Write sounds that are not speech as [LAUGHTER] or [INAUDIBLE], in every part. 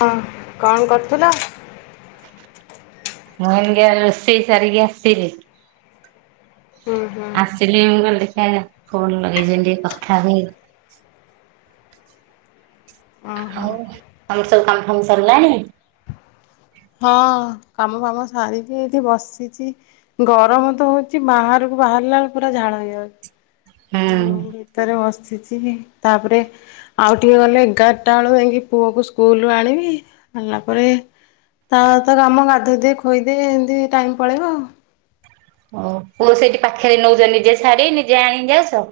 ହଁ କଣ କରୁଥିଲ? ମୁଁ ଏଇନିକା ରୋଷେଇ ସାରିକି ଆସିଲି। ହୁଁ ହୁଁ ଆସିଲି ମୁଁ କହିଲି ଦେଖିଆ ଫୋନ ଲଗେଇଛନ୍ତି ଟିକେ କଥା ହୁଏ। ଓହୋ ହଉ ତମର ସବୁ କାମ ଫାମ ସରିଲାଣି? ହଁ କାମ ଫାମ ସାରିକି ଏଠି ବସିଛି। ଗରମ ତ ହଉଚି ବାହାରକୁ ବାହାରିଲା ବେଳେ ପୁରା ଝାଳ ହେଇଯାଉଛି। ଏଇ ରୁମ୍ ହୁଁ। ଭିତରେ ବସିଛି ତାପରେ ଆଉ ଟିକିଏ ଗଲେ ଏଗାରଟା ବେଳୁ ଯାଇକି ପୁଅକୁ ସ୍କୁଲରୁ ଆଣିବି ଆଣିଲା ପରେ ତାର ତ କାମ ଗାଧେଇଦେବି ଖୋଇଦେବି ଏମିତି ଟାଇମ ପଳେଇବ ଆଉ। ଓ ପୁଅ ସେଇଠି ପାଖରେ ନଉଛ ନିଜେ ଛାଡି ନିଜେ ଆଣିି ଯାଉଛ?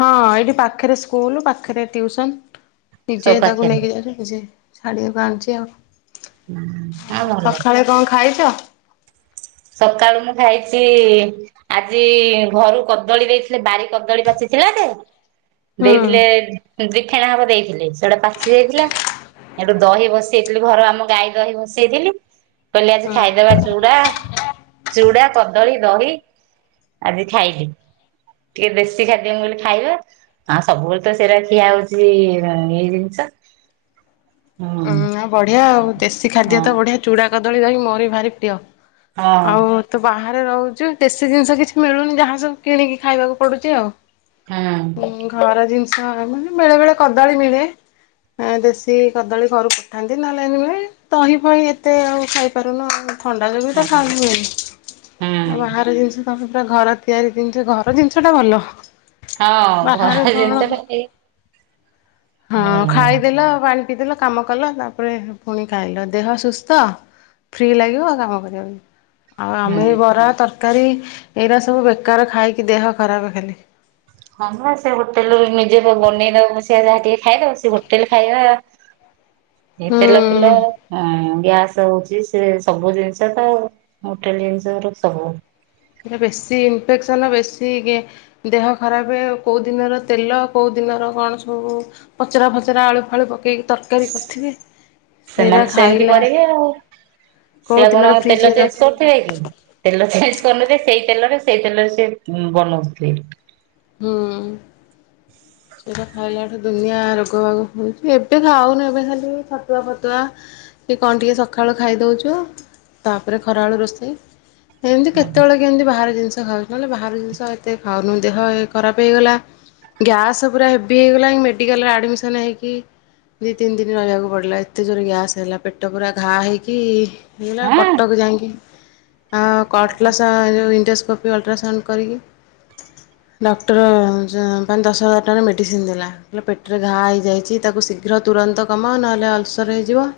ହଁ ଏଇଠି ପାଖରେ ସ୍କୁଲ ପାଖରେ ଟ୍ୟୁସନ ନିଜେ ସବୁ ପାଖରେ ତାକୁ ନେଇକି ଯାଉଚି ନିଜେ ଛାଡ଼ିବା ପାଇଁ ଆଣିଛି ହଁ ଆଉ ଭଲ। ସକାଳେ କଣ ଖାଇଛ? ସକାଳୁ ମୁଁ ଖାଇଛି ଆଜି ଘରୁ କଦଳୀ ଦେଇଥିଲେ ବାରି କଦଳୀ ପାଚିଥିଲା ଯେ ହୁଁ ଦେଇଥିଲେ ଦିଫେଣା ହବ ଦେଇଥିଲେ ସେଟା ପାଚି ଯାଇଥିଲା। ହେଠୁ ଦହି ବସେଇଥିଲି ଘର ଆମ ଗାଈ ଦହି ବସେଇଥିଲି କହିଲି ଆଜି ହୁଁ। ଖାଇଦବା ଚୁଡା ଚୁଡା କଦଳୀ ଦହି ଆଜି ଖାଇଲି। ଟିକେ ଦେଶୀ ଖାଦ୍ୟ ମୁଁ କହିଲି ଖାଇବା। ହଁ ସବୁବେଳେ ତ ସେଇରା ଖିଆ ହଉଛି ନି ଜିନିଷ। ଉଁ ହୁଁ ନାଇଁ ବଢିଆ ଆଉ ଦେଶୀ ଖାଦ୍ୟ ହଁ ତ ବଢିଆ। ଚୁଡ଼ା କଦଳୀ ଦହିି ମୋରି ବି ଭାରି ପ୍ରିୟ ହଁ ଆଉ ତୁ ବାହାରେ ରହୁଛୁ ଦେଶୀ ଜିନିଷ କିଛି ମିଳୁନି ଯାହା ସବୁ କିଣିକି ଖାଇବାକୁ ପଡୁଛି ଆଉ। ହଁ ଅଁ। ଉଁ ଘର ଜିନିଷ ମାନେ ବେଳେ ବେଳେ କଦାଳୀ ମିଳେ ଦେଶୀ କଦଳୀ ଘରୁ ପଠାନ୍ତି ନହଲେ ଦହି ଫହି ଏତେ ଆଉ ଖାଇପାରୁନ ଆ ଥଣ୍ଡା ଲ ବି ହୁଁ ତ ଖାିବନି [UNINTELLIGIBLE] ଆଉ ହୁଁ ବାହାର ଜିନିଷ ତମେ ପୁରା ଘର ତିଆରି ଜିନିଷ ଘର ଜିନିଷ ଟା ଭଲ ହଁ ବାହାରେ ଘର ଜିନିଷ କଣ ହଁ ଭଲ ଲାଗେ। ଖାଇଦେଲ ପାଣି ପିଇଦେଲ କାମ କଲ ତାପରେ ପୁଣି ଖାଇଲ ଦେହ ସୁସ୍ଥ ଫ୍ରି ଲାଗିବ ଆଉ କାମ କରିବା ପାଇଁ। ଆଉ ଆମେ ହୁଁ ବରା ତରକାରୀ ଏଇରା ସବୁ ବେକାର ଖାଇକି ଦେହ ଖରାପ ଖାଲି। ହ ସେ ହୋଟେଲରୁ ନିଜେ ବନେଇ ଦବ ସେ ଯାହା ଟିକେ ଖାଇଦବ ସେ ହୋଟେଲ ଖାଇବା ଏ ହୁଁ ତେଲ ଫେଲ ଗ୍ୟାସ ହଉଛି ସେ ସବୁ ଜିନିଷ ତ ହୋଟେଲ ଜିନିଷ ର ସବୁ ଏଟା ବେଶୀ ଇନଫେକ୍ସନ୍ ବେଶୀ ଟିକେ ଦେହ ଖରାପ କୋଉ ଦିନର ତେଲ କୋଉ ଦିନର କଣ ସବୁ ପଚରା ଫଚରା ଆଳୁ ଫାଳୁ ପକେଇକି ତର ସେମାନେ ସେମିତି ଖାଇଲା କରିବେ ଆଉ କୋଉ ସେଆ ଦିନର କଣ ତେଲ ଫ୍ରିଜରେ ଚେଞ୍ଜ ରଖି କରୁଥିବେ କି ତେଲ ଚେଞ୍ଜ କରିନଥିଲେ ସେଇ ତେଲରେ ସେଇ ତେଲରେ ସେ ବନଉଥିବେ। ହଁ। [INAUDIBLE] ସେଟା ଖାଇଲା ଠୁ ଦୁନିଆ ରୋଗ ବାଗ ହଉଛି ଏବେ ଖାଉନି ଏବେ ଖାଲି ଛତୁଆ ଫତୁଆ କି କଣ ଟିକେ ସକାଳୁ ଖାଇଦଉଛୁ ତାପରେ ଖରାବେଳୁ ରୋଷେଇ ଏମିତି କେତେବେଳେ କେ ଏମିତି ବାହାର ଜିନିଷ ଖାଉଛି ନହେଲେ ବାହାର ଜିନିଷ ଏତେ ଖାଉନୁ ଦେହ ଖରାପ ହେଇଗଲା ଗ୍ୟାସ୍ ପୁରା ହେଭି ହେଇଗଲା ମେଡିକାଲରେ ଆଡମିସନ ହେଇକି ଦିଇ ତିନି ଦିନ ରହିବାକୁ ପଡିଲା ଏତେ ଜୋରେ ଗ୍ୟାସ୍ ହେଲା ପେଟ ପୁରା ଘା ହେଇକି ହେଇଲା ହଁ କଟକ ଯାଇକି ଆଉ କଟଲାସ ଯେଉଁ ଇଣ୍ଣ୍ଡୋସ୍କୋପ୍ ଅଲଟ୍ରାସାଉଣ୍ଡ କରିକି ଡକ୍ଟର ପାଞ୍ଚ ଦଶ ହଜାର ଟଙ୍କାରେ ମେଡ଼ିସିନ୍ ଦେଲା। ହେଲେ ପେଟରେ ଘା ହେଇଯାଇଛି ତାକୁ ଶୀଘ୍ର ତୁରନ୍ତ କମାଅ ନହେଲେ ଅଲସର ହେଇଯିବ।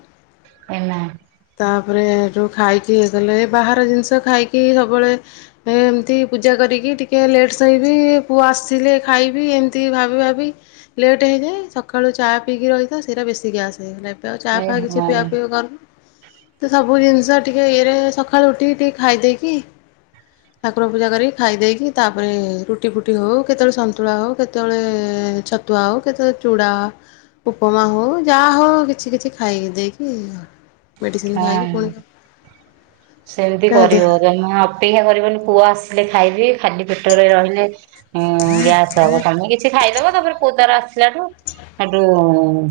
ଏ [UNINTELLIGIBLE] ତାପରେ ଏଠୁ ଖାଇକି ହେଇଗଲେ ବାହାର ଜିନିଷ ଖାଇକି ସବୁବେଳେ ଏମିତି ପୂଜା କରିକି ଟିକିଏ ଲେଟ୍ ଶୋଇବି ପୁଅ ଆସିଲେ ଖାଇବି ଏମିତି ଭାବି ଭାବି ଲେଟ୍ ହେଇଯାଏ ସକାଳୁ ଚା ପିଇକି ରହିଥାଉ ସେଇଟା ବେଶୀ ଗ୍ୟାସ୍ ହେଇଗଲା। ଚା ଏ ଫାଇ କିଛି ହଁ ପିଆ ପିଇ କରୁନୁ ତ ସବୁ ଜିନିଷ ଟିକେ ଇଏରେ ସକାଳୁ ଉଠିକି ଟିକେ ଖାଇଦେଇକି ଠାକୁର ପୂଜା କରିକି ଖାଇ ଦେଇକି ତାପରେ ର ଟି ଫୁଟି ହଉ କେତେବେଳେ ସନ୍ତୁଳା ହଉ କେତେବେଳେ ଛତୁଆ ହଉ କେତେବେଳେ ଚୁଡା ଉପମା ହଉ ଯାହା ହଉ କିଛି କିଛି ଖାଇକି ଦେଇକି ମେଡ଼ିସିନ ହଁ ଖାଇକି ପୁଣି ସେମିତି ତା ଦେହ କରିବ [UNINTELLIGIBLE] ଅପେକ୍ଷା କରିବନି ପୁଅ ଆସିଲେ ଖାଇବି। ଖାଲି ପେଟରେ ରହିଲେ ଗ୍ୟାସ ହବ ତମେ କିଛି ଖାଇଦବ ତାପରେ ପୁଅ ତାର ଆସିଲାଠୁ ସେଠୁ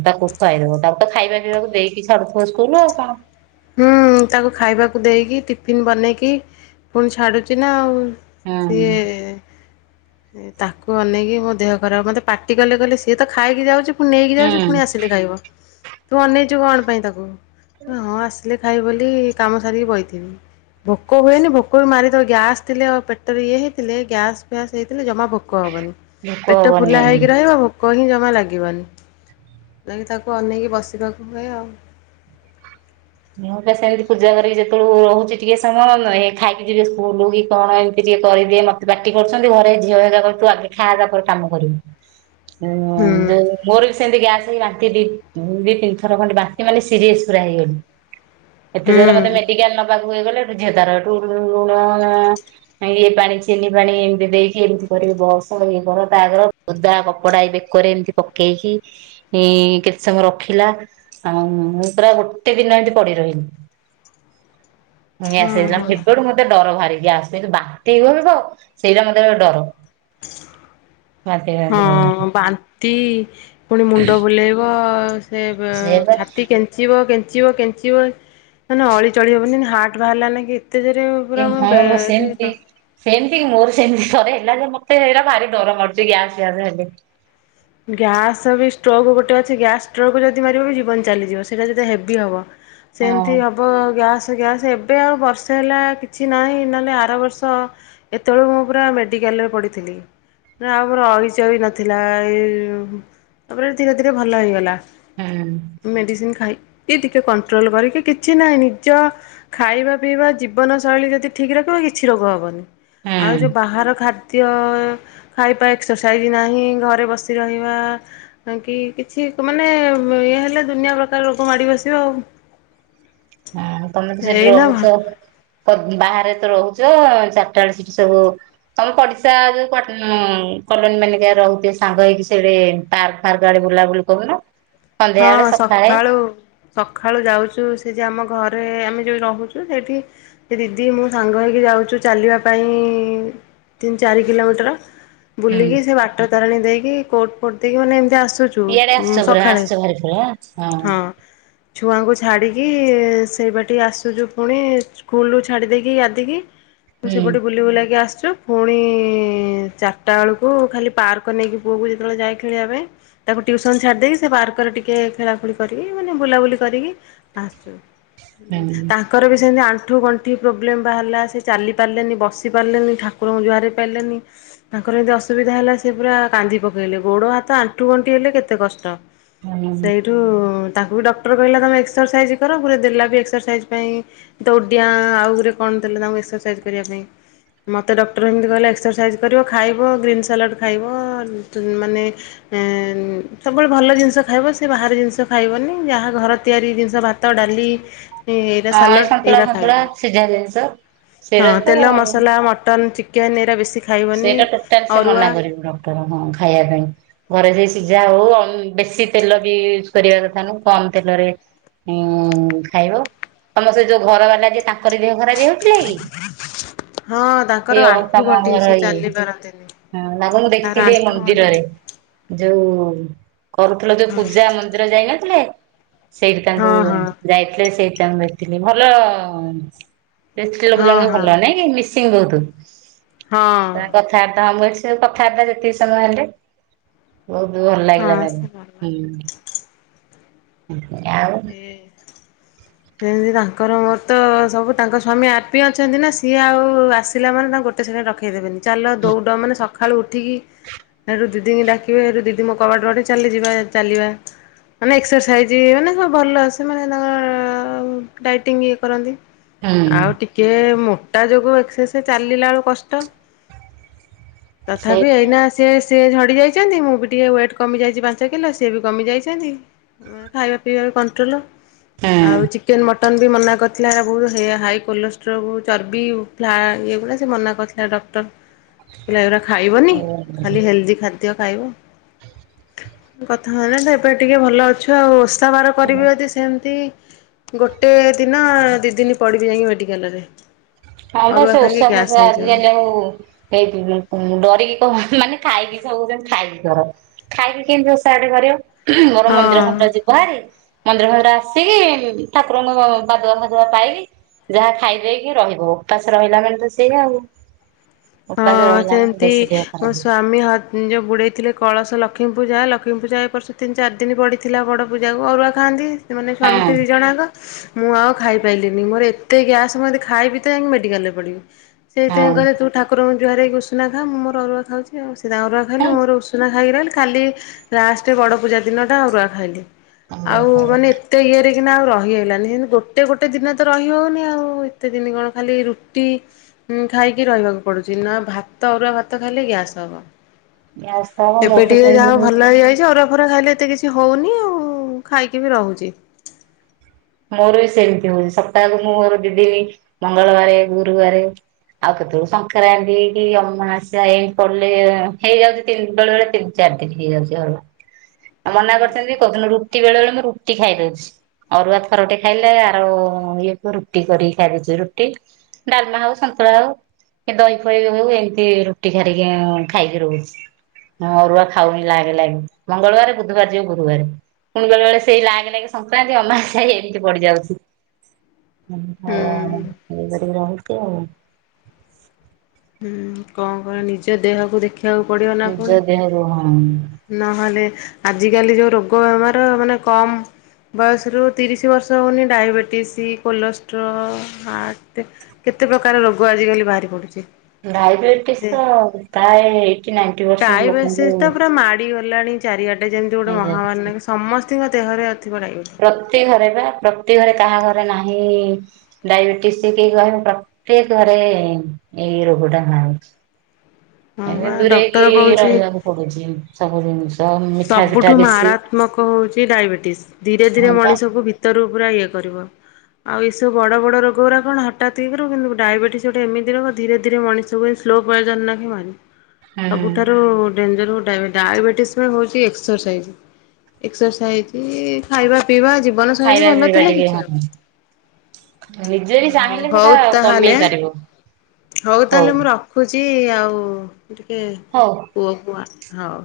ତାକୁ ଖୁଆଇଦବ ତାକୁ ତ ଖାଇବା ପିଇବାକୁ ଦେଇକି ଛାଡୁଥିବ ସ୍କୁଲ ଆଉ କଣ। ହୁଁ ତାକୁ ଖାଇବାକୁ ଦେଇକି ଟିଫିିନ ବନେଇକି ପୁଣି ଛାଡୁଛି ନା ଆଉ। ସେ ହୁଁ ତାକୁ ଅନେଇକି ମୋ ଦେହ ଖରାପ ମତେ ପାଟି କଲେ କଲେ ସିଏ ତ ଖାଇକି ଯାଉଛି ପୁଣି ନେଇକି ଯାଉଚି ପୁଣି ହୁଁ ଆସିଲେ ଖାଇବ ତୁ ଅନେଇଚୁ କଣ ପାଇଁ ତାକୁ ହଁ ଆସୁ। ଆସଲେ ଖାଇବ ବୋଲି କାମ ସାରିକି ବଇଚି। ଭୋକ ହୁଏନି ଭୋକ ବି ମାରିଦବ ଗ୍ୟାସ୍ ଥିଲେ ଆଉ ପେଟରେ ଇଏ ହେଇଥିଲେ ଗ୍ୟାସ୍ ଫ୍ୟାସ୍ ହେଇଥିଲେ ଜମା ଭୋକ୍ ଭୋକ ହବନି ଭୋକ ପେଟ ହବନି ଫୁଲା ଜମା। ହେଇକି ରହିବ ଭୋକ୍ ପୋକ ହିଁ ଜମା ଲାଗିବନି ତେଣୁତାକୁ ଅନେଇକି ବସିବାକୁ ହୁଏ ଆଉ। ମୁଁ ତ ସେମିତି ପୂଜା କରିକି ଯେତେବେଳୁ ରହୁଚି ଟିକେ ସମୟ ଖାଇକି ଯିବେ ସ୍କୁଲ କି କଣ ଏମିତ୍ ଟିକେ କରିଦିଏ ମତେ ପାଟି କରୁଚନ୍ତି ଘରେ ଝିଅ ହେଇରିକା କଉଚି ତୁ ଆଗେ ଖାଆ ତାପରେ କାମ କରିବୁ। ହୁଁ ଯୋଉ ମୋର ବି ସେମିତି ଗ୍ୟାସ୍ ହେଇ ବାନ୍ତି ଦି ଦି ତିନି ଥର ଖଣ୍ଡେ ବାନ୍ତି ମାନେ ସିରିଏସ୍ ପୁରା ହେଇଗଲି। ଏତେ ହୁଁ ଜୋର ମତେ ମେଡିକାଲ ନବାକୁ ହେଇଗଲେ ଝିଅ ତାର ଏଠୁ ଲୁଣ ଇଏ ପାଣି ଚିନି ପାଣି ଏମିତି ଦେଇକି ଏମିତି କରିକି ବସ ଇଏ କର ତା କର ଓଦା କପଡା ଏଇ ବେକରେ ଏମିତି ପକେଇକି ହିଁ କେତେ ସମୟ ରଖିଲା ଆଉ ପୁରା ଗୋଟେ ଦିନ ଏଟି ପଡି ରହିଲି। ହଁ ଗ୍ୟାସ୍ ହେଇଥିଲା ହଁ ସେବେଟୁ ମତେ ଡର ଭାରି ଗ୍ୟାସ। ସେ ଯୋଉ ବାନ୍ତିହଉନଥିବ ସେଇଟା ମତେ ଭାରି ଡର। ବାନ୍ତି ହଁ ଫାନ୍ତି ହବ ବାନ୍ତି ପୁଣି ମୁଣ୍ଡ ବୁଲେଇବ। ସେ ବ ଛାତି କେମ୍ କେଞ୍ଚିବ କେଞ୍ଚିବ କେଞ୍ଚିବ ମାନେ ଅଳି ଚଳି ହବନି ହାର୍ଟ ବାହାରିଲାନା କେ ଏତେ ଜୋରେ ଆଉ। [INAUDIBLE] ସେମିତି। ସେମିତି କି ମୋର ସେମିତି ଥରେ ହେଲା ଯେ ମତେ ସେହେରା ଭାରି ଡର ମାଡୁଚି ଗ୍ୟାସ୍ ଫ୍ୟାସ୍ ହେଲେ। ଗ୍ୟାସ୍ ବି ଷ୍ଟୋକ୍ ଗୋଟେ ଅଛି ଗ୍ୟାସ୍ ଷ୍ଟୋକ୍ ଯଦି ମାରିବ ବି ଜୀବନ ଚାଲିଯିବ ସେଇଟା ଯଦି ହେବି ହବ। ହଁ ସେମିତି ହବ ଗ୍ୟାସ୍ ଗ୍ୟାସ୍ଏବ୍ ଏବେ ଆଉ ବର୍ଷେ ହେଲା କିଛି ନାହିଁ ନଲେ ଆର ବର୍ଷ ଏତେବେଳକୁ ମୁଁ ପୁରା ମେଡିକାଲ ରେ ପଢିଥିଲି ଆଉ ନା ମୋର ଅଳିଚଳି ନଥିଲା। ଏଇ ଯୋଉ ତାପରେ ଧୀରେ ଧୀରେ ଭଲ ହେଇଗଲା। ହୁଁ। ମେଡିସିନ୍ ଖାଇକି ଟିକେ କଣ୍ଟ୍ରୋଲ୍ କରିକି କିଛି ନାହିଁ ନିଜ ଖାଇବା ପିଇବା ଜୀବନ ଶୈଳୀ ଯଦି ଠିକ୍ ରଖିବ କିଛି ରୋଗ ହବନି। ଆଉ ହୁଁ ଯୋଉ ବାହାର ଖାଦ୍ୟ ଖାଇବା ଏକ୍ସରସାଇଜ୍ ନାହିଁ ଘରେ ବସି କି ରହିବା। କା କିି କିଛି ମାନେ ଇଏ ହେଲେ ଦୁନିଆ ପ୍ରକାର ରୋଗ ମାଡ଼ି ବସିବ ଆଉ। ହଁ ତମେ ତ ସେଠି ଏଇନା ରହୁଚ। ଭଲ ତ ବାହାରେ ତ ରହୁଚ ଚାରିଟା ବେଳେ ସେଠି ସବୁ ତମ ପଡିଶା ଯୋଉ କୁଟାନ୍ କଲୋନୀ ମାନେ କେ ରହୁଥିବେ ସାଙ୍ଗ ହେଇକି ସିଆଡେ ପାର୍କ ଫାର୍କ ଆଡେ ବୁଲାବୁଲି କରୁନ ସନ୍ଧ୍ୟା ବେଳେ ସକାଳେ। ସଖାଳୁ ଯାଉଚୁ ସେ ଯୋଉ ଆମ ଘରେ ଆମେ ଯୋଉ ରହୁଚୁ ସେଇଠି ସେ ଦିଦି ମୁଁ ସାଙ୍ଗ ହେଇକି ଯାଉଚୁ ଚାଲିବା ପାଇଁ। ତିନି ଚାରି କିଲୋମିଟର ହୁଁ। ବୁଲିକି ସେ ବାଟ ତାରିଣୀ ଦେଇକି କୋଟ୍ ଫୋଟ୍ ଦେଇକି ମାନେ ଏମିତି ଆସୁଚୁ। ଇଆଡେ ଆସୁଚ ପୁରା ଆସୁଚ ଭାରି ଭଲ ହଁ। ଛୁଆଙ୍କୁ ଛାଡ଼ିକି ସେଇବାଟି ଆସୁଚୁ ପୁଣି ସ୍କୁଲରୁ ଛାଡ଼ିଦେଇକି ଗାଧିକି ପୁ ହୁଁ ସେପଟେ ବୁଲି ବୁଲାକି ଆସୁଚୁ ପୁଣି ଚାରିଟା ଏଳକୁ ଖାଲି ପାର୍କ ନେଇକି ପୁଅକୁ ଯେତେବେଳେ ଯାଏ ଖେଳିବା ପାଇଁ। ତାକୁ ଟିଉସନ୍ ଛାଡି ଦେଇକି ସେ ପାର୍କରେ ଟି ଟିକେ ଖେଳା ଖେଳି କରିକି ମାନେ ବୁଲାବୁଲି କରିକି ଆସୁ। ହୁଁ। ତା ତାଙ୍କର ବି ସେମିତି ଆଣ୍ଠୁ ଗଣ୍ଠି ପ୍ରୋବ୍ଲେମ୍ ବାହାରିଲା ସେ ଚାଲି ପାରିଲେନି ବସି ପାରିଲେନି ଠାକୁରଙ୍କୁ ଜୁହାର ହେଇ ପାରିଲେନି। ତାଙ୍କର ଏମିତି ଅସୁବିଧା ହେଲା ସେ ପୁରା କାନ୍ଦି ପକେଇଲେ ଗୋଡ଼ ହାତ ଆଣ୍ଠୁ ଗଣ୍ଠି ହେଲେ କେତେ କଷ୍ଟ, ହୁଁ ସେଇଠୁ ତାଙ୍କୁ ବି ଡକ୍ଟର କହିଲା ତମେ ଏକ୍ସରସାଇଜ କର ଗୁରେ ଦେଲା ବି ଏକ୍ସରସାଇଜ ପାଇଁ ଦଡିଆ ଆଉ ଗୋରେ କଣ ଦେଲେ ତାଙ୍କୁ ଏକ୍ସରସାଇଜ କରିବା ପାଇଁ। ମୋତେ ଡକ୍ଟର ଏମିତି କହିଲା ଏକ୍ସରସାଇଜ୍ କରିବ ଖାଇବ ଗ୍ରୀନ୍ ସାଲାଡ଼୍ ଖାଇବ ମାନେ ଉଁ ସବୁବେଳେ ଭଲ ଜିନିଷ ଖାଇବ ସେ ବାହାରେ ଜିନିଷ ଖାଇବନି ଯାହା ଘର ତିଆରି ଜିନିଷ ଭାତ ଡାଲି ହଁ ଏଇ ସାଲାଟ ସନ୍ତୁଳା ଏଇରା ଫନ୍ତୁଳା ଖାଇବା ସିଝା ଜିନିଷ ହଁ ସେଇଟା ତ ତେଲ ମସଲା ମଟନ୍ ଚି କେ ନେରା ବଶିକ [INAUDIBLE] ସେଇଟା ଟୋଟାଲ ସେ ମନା କରିବ ଡକ୍ଟର ହଁ ଖାଇବା ପାଇଁ। ଘରେ ସେ ସିଝା ହଉ ବେଶୀ ତେଲ ବି ୟୁଜ କରିବା କଥା ନୁହୁଁ କମ ତେଲରେ ହୁଁ ଖାଇବ ତମର ସେ ଯୋଉ ଘର ବାଲା ଯେ ତାଙ୍କର ଦେହ ଖରାପ ହଉଥିଲା କି? ହଁ ତାଙ୍କର ଆଠ ଘଣ୍ଟ ମୋର ଇଏ ତାଙ୍କୁ ମୁଁ ତାଙ୍କର ଦେଖଥିଲି ଏ ଆଣ୍ଠୁ ଗଣ୍ଠି ମନ୍ଦିରରେ। ଯୋଉ କରୁଥିଲ ଯୋଉ ହଁ। ପୂଜା ମନ୍ଦିର ଯାଇନଥିଲେ। ସେଇଠି ତାଙ୍କୁ ହଁ ହଁ ଯାଇଥିଲେ ସେଇଠି ତାଙ୍କୁ ଦେଖିଥିଲି ଭଲ ଲୋକ ହଁ ଜଣକ ହଁ ଭଲ ନାଇଁ କି ମିସିଙ୍ଗ ବହୁତ। ହଁ ତାଙ୍କ କଥାବାର୍ତ୍ତା ହଁ ମୁଁ ସେ କଥାବାର୍ତ୍ତା ଯେତିକି ସମୟ ହେଲି ବହୁତୁ ଭଲ ଲାଗିଲା ହଁ ସେ ଭଲ। ତାକୁ ଆଉ [UNINTELLIGIBLE] ଯେମିତି ତାଙ୍କର ମୋର ତ ସବୁ ତାଙ୍କ ସ୍ୱାମୀ ଆର୍ପି ଅଛନ୍ତି ନା ସିଏ ଆଉ ଆସିଲା ମାନେ ତାଙ୍କ ଗୋ ସେ ରଖେଇଦେବେନି ଚାଲ ଦୌଡ ମାନେ ସକାଳୁ ଉଠିକି ହେରୁ ଦିଦି ଙ୍କୁ ଡାକିବେ ହେଟୁ ଦିଦି ମୋ କବାଟ ବାଡେଇବେ ଚାଲି ଯିବା ଚାଲିବା। ମାନେ ଏକ୍ସରସାଇଜି ମାନେ ଭଲ ସେମାନେ ତାଙ୍କର ଡାଇଟିଙ୍ଗ ଇଏ କରନ୍ତି ହୁଁ ଆଉ ଟିକେ ଏ ମୋଟା ଯୋଗୁ [INAUDIBLE] ଚାଲିଲା ବେଳୁ କଷ୍ଟ ତଥାପି ସେଇଠୁ ଏଇନା ସେ ସିଏ ଝଡ଼ି ଯାଇଚନ୍ତି ମୁଁ ବି ଟିକେ ୱେଟ୍ କମିଯାଇଚି ପାଞ୍ଚ କିଲ ସିଏ ବି କମିଯାଇଚନ୍ତି ଖାଇବା ପିଇବାରେ କଣ୍ଟ୍ରୋଲ ଆଉ ଚିକେନ ମଟନ ମଟନ ବି ମନା କରିଥିଲା ବହୁତ ହେୟା ହାଇ କୋଲେଷ୍ଟ୍ରୋଲ୍ ଚର୍ବି ଫ୍ଲା ଇଏଗୁଡ଼ା ସେ ମନା କରିଥିଲା ଡକ୍ଟର। ହ କହିଲା ଏଗୁଡା ଖାଇବନି ଖାଲି ହେଲ୍ଦି ଖାଦ୍ୟ ଖାଇବ। କଥା ହଉନୁ ତ ଏବେ ଟିକେ ଭଲ ଅଛୁ ଆଉ। ଓଷା ବାର ହୁଁ। କରିବି ଯଦି ସେମିତି ଗୋଟେ ଦିନ ଦି ଦିନ ପଡିବି ଯାଇକି ମେଡିକାଲରେ। ଖାଇବା ସେ ଓଷା ଫଷା ଆଜିିକାଲି ଆଉ ଏଇ ଡରିକିକେହି କରୁନାହାନ୍ତି। ଖାଇକି ସବୁ ଯେମିତି ଖାଇକି କର ଖାଇକି କେମତି ଓଷାଗୋଟେ କରିବ ମୋର ମନ୍ଦିର ହଁ। ଖଣ୍ଡ ଭହାରି ମନ୍ଦିର ଫନ୍ଦିର ଆସିକି ଠାକୁରଙ୍କପାଦୁକ ଫାଦୁକ ପାଇଲି। ଯାହା ଖାଇଦେଇକି ରହିବ ଉପାସ ରହିଲା ମାନେ ତ ସେଇଆ ଆଉ। ଉପାସ ହଁ ରହିଲା ମାନେ ବେଶୀ ଦେହ ସେମିତିମୋ ଖରାପ ହଁ ସ୍ଵାମୀ ନିଯେ ବୁଡ଼େଇ ଥିଲେ କଳସ ଲକ୍ଷ୍ମୀପୂଜା ଲକ୍ଷ୍ମୀ ପୂଜା ଏପର୍ଷ ତିନି ଚାରି ଦିନ ପଡ଼ିଥିଲା ବଡ଼ ପୂଜାକୁ ଅରୁଆ ଖାଆନ୍ତି। ସେ ମାନେ ସ୍ୱାମୀ ହଁ। ସ୍ତ୍ରୀ ଦି ଜଣଯାକ। ମୁଁ ଆଉ ଖାଇପାରଲିିନି ମୋର ଏତେ ଗ୍ୟାସ୍ ମାନେ ଖାଇଵି ତ ମେଡ଼ିକାଲରେ ପଡ଼ିବି। ସେଇଥିପାଇ ହଁ। କହିଲେ ତୁ ଠାକୁରଙ୍କୁୁଜୁହାରେ ହେଇକି ଉଷୁନା ଖା ମୁଁ ଅରୁଆ ଖାଉଛି। ସେ କିଛି ନାହିଁ ଅରୁଆ ଖାଇଲେ ମୋର ଉଷୁନା ଖାଇକି ରହିଲି। ଲାଷ୍ଟେ ବଡ଼ ପୂଜା ଦିନଟା ଆଉରୁଆ ଖାଇଲି ଆଉ ମାନେ ଏତେ ଇଏରେ କିନା ଆଉ ରହିହେଲାନି ସେମିତି ଗୋଟେ ଗୋଟେ ଦିନ ତ ରହିହଉନି ଆଉ ଏତେ ଦିନ କଣ ଖାଲି ରୁଟି ଉଁ ଖାଇକି ରହିବାକୁ ପଡୁଛି, ନା ଭାତ ଅରୁଆ ଭାତ ଖାଇଲେ ଗ୍ୟାସ୍ ହବ। ଏବେ ମୋରତ ଟିକେ ଯାହା ସେମିତି ହଉ ହଉଛି। ଭଲ ହେଇଯାଇଛି ଅରୁଆ ଫରୁଆ ଖାଇଲେ ଏତେ କିଛି ହଉନି ଆଉ ଖାଇକି ବି ରହୁଛି। ମୋର ବି ସେମିତି ହଉଛି, ସପ୍ତାହକୁ ମୁଁ ମୋର ଦି ଦିନି ମଙ୍ଗଳବାରେ, ଗୁରୁବାରେ ଆଉ କେତେବେଳେ ଶଙ୍କରାନ୍ତିି କି ଅମାଆସ୍ୟା ଏମ୍ ପଡିଲେ ହେଇଯାଉଚି ତିନ୍ ବେଳେ ବେଳେ ତିନ୍ ଚାରିଦିନ୍ ହେଇଯାଉଚି ଆଉ। ଆ ମନା କରିଚନ୍ତି କଉ ଦିନ ରୁଟି ବେଳେବେଳେ ମୁଁ ରୁଟି ଖାଇଦଉଚି, ଅରୁଆ ତ ଥରଟେ ଖାଇଲେ ଆର ଇଏକୁ ରୁଟି କରିକି ଖାଇଦଉଚି ରୁଟି। ଡ଼ାଲମା ହଉ ସନ୍ତୁଳା ହଉ। ଏ ଦହି ଫହି ହଉ ଏମିତି ରୁଟି ଖାରିକି ଖାଇକି ରହୁଚି। ମୁଁ ଅରୁଆ ଖାଉନି ଲାଗେ ଲାଗେ, ମଙ୍ଗଳବାରେ ବୁଧବାର ଯିବ ଗୁରୁବାରେ। ପୁଣି ବେଳେ ବେଳେ ସେଇ ଲାଗେ ଲାଗେ ସଂକ୍ରାନ୍ତି ଅମାବାସ୍ୟା ହେଇ ଏମିତି ପଡିଯାଉଚି ହୁଁ [UNINTELLIGIBLE] ଇଏ କରିକି ରହୁଚି ଆଉ। ହୁଁ କଣ କରିବ ନିଜ ଦେହକୁ ଦେଖିଆକୁ ପଡ଼ିବ ନା ପୁଣି। ନିଜ ଦେହରୁ ହଁ। ନହଲେ ଆଜିକାଲି ଯୋଉ ରୋଗ ବେମାର ମାନେ କମ୍ ବୟସରୁ ତିରିଶ ବର୍ଷ ହଉନି ଡାଇବେଟିସି, କୋଲେଷ୍ଟ୍ରୋ, ହାର୍ଟ କେତେ ପ୍ରକାର ରୋଗ ଆଜିକାଲି ବାହାରି ପଡୁଚି। ଡାଇବେଟିସ୍ ତ ପ୍ରାୟ ଏୟିଟ୍ଟୀ ନାଇଣ୍ଟି ପରସେଣ୍ଟ ଲୋକଙ୍କୁ ମାତି ଗଲାଣି ଚାରିଆଡ଼େ, ଯେମିତି ଗୋଟେ ମହାମାରି ହେଇଯାଇଛି। ନାହିଁକି ସମସ୍ତିଙ୍କ ଦେହରେ ଅ ଥିବ ଡାଇବେଟି ପ୍ରତି ଘରେ ପା, ପ୍ରତି ଘରେ କାହା ଘରେ ନାହିଁ ଡାଇବେଟିସ୍ ସେ କେହି କହିବେ ପ୍ରତ୍ୟେକ ଘରେ ଇଁ ଏଇ ରୋଗଟା ହଉଚି। ହଁ ଏବେ ବା ଦୂରେଇକି ଡକ୍ଟର କହୁଛି ରହିବାକୁ ପଡୁଛି ସବୁ ଜିନିଷ, ମି ସବୁଠୁ ମାରାତ୍ମକ ହଉଚି ଡାଇବେଟିସ୍, ଧୀରେ ଧୀରେ ହଁ ପା ମଣିଷକୁ ଭି ଭିତରୁ ପୁରା ଇଏ କରିବ। ଆଉ ଏସବୁ ବଡ଼ ବଡ଼ ରୋଗ ଗୁରା କଣ ହଠାତ୍ ଇଏ କରିବ କିନ୍ତୁ ଡାଇବେଟିସ୍ ଗୋଟେ ଏମିତି ରୋଗ ଧୀରେ ଧୀରେ ମଣିଷକୁ ସ୍ଲୋ ପଏଜନ୍ ନାଖେ ମାରୁ, ହୁଁ ସବୁଠାରୁ ଡେଞ୍ଜର ହୁ ଡ଼ାଇବେ ଡ଼ାଇବେଟିସ୍ [UNINTELLIGIBLE] ହଉଚି ଏକ୍ସରସାଇଜ, ଏକ୍ସରସାଇଜ ଖାଇବା ପିଇବା ଜି ଜୀବନ ଶୈଳୀ ଖାଇବା ଭଲ ପିଇବା ଥିଲେ ଟିକେ କିଛି ହଁ ହବନି। ନିଜେ ବି ଉଁ ହଉ, ଚାହିଁଲେ ସେଟା ହଉ କମେଇ ତାହେଲେ, ପାରିବ ହଉ ତାହେଲେ ମୁଁ ର ଖୁଚି ଆଉ ଟିକେ ହଉ। ପୁଅକୁୁ ଆସ୍ ହଉ।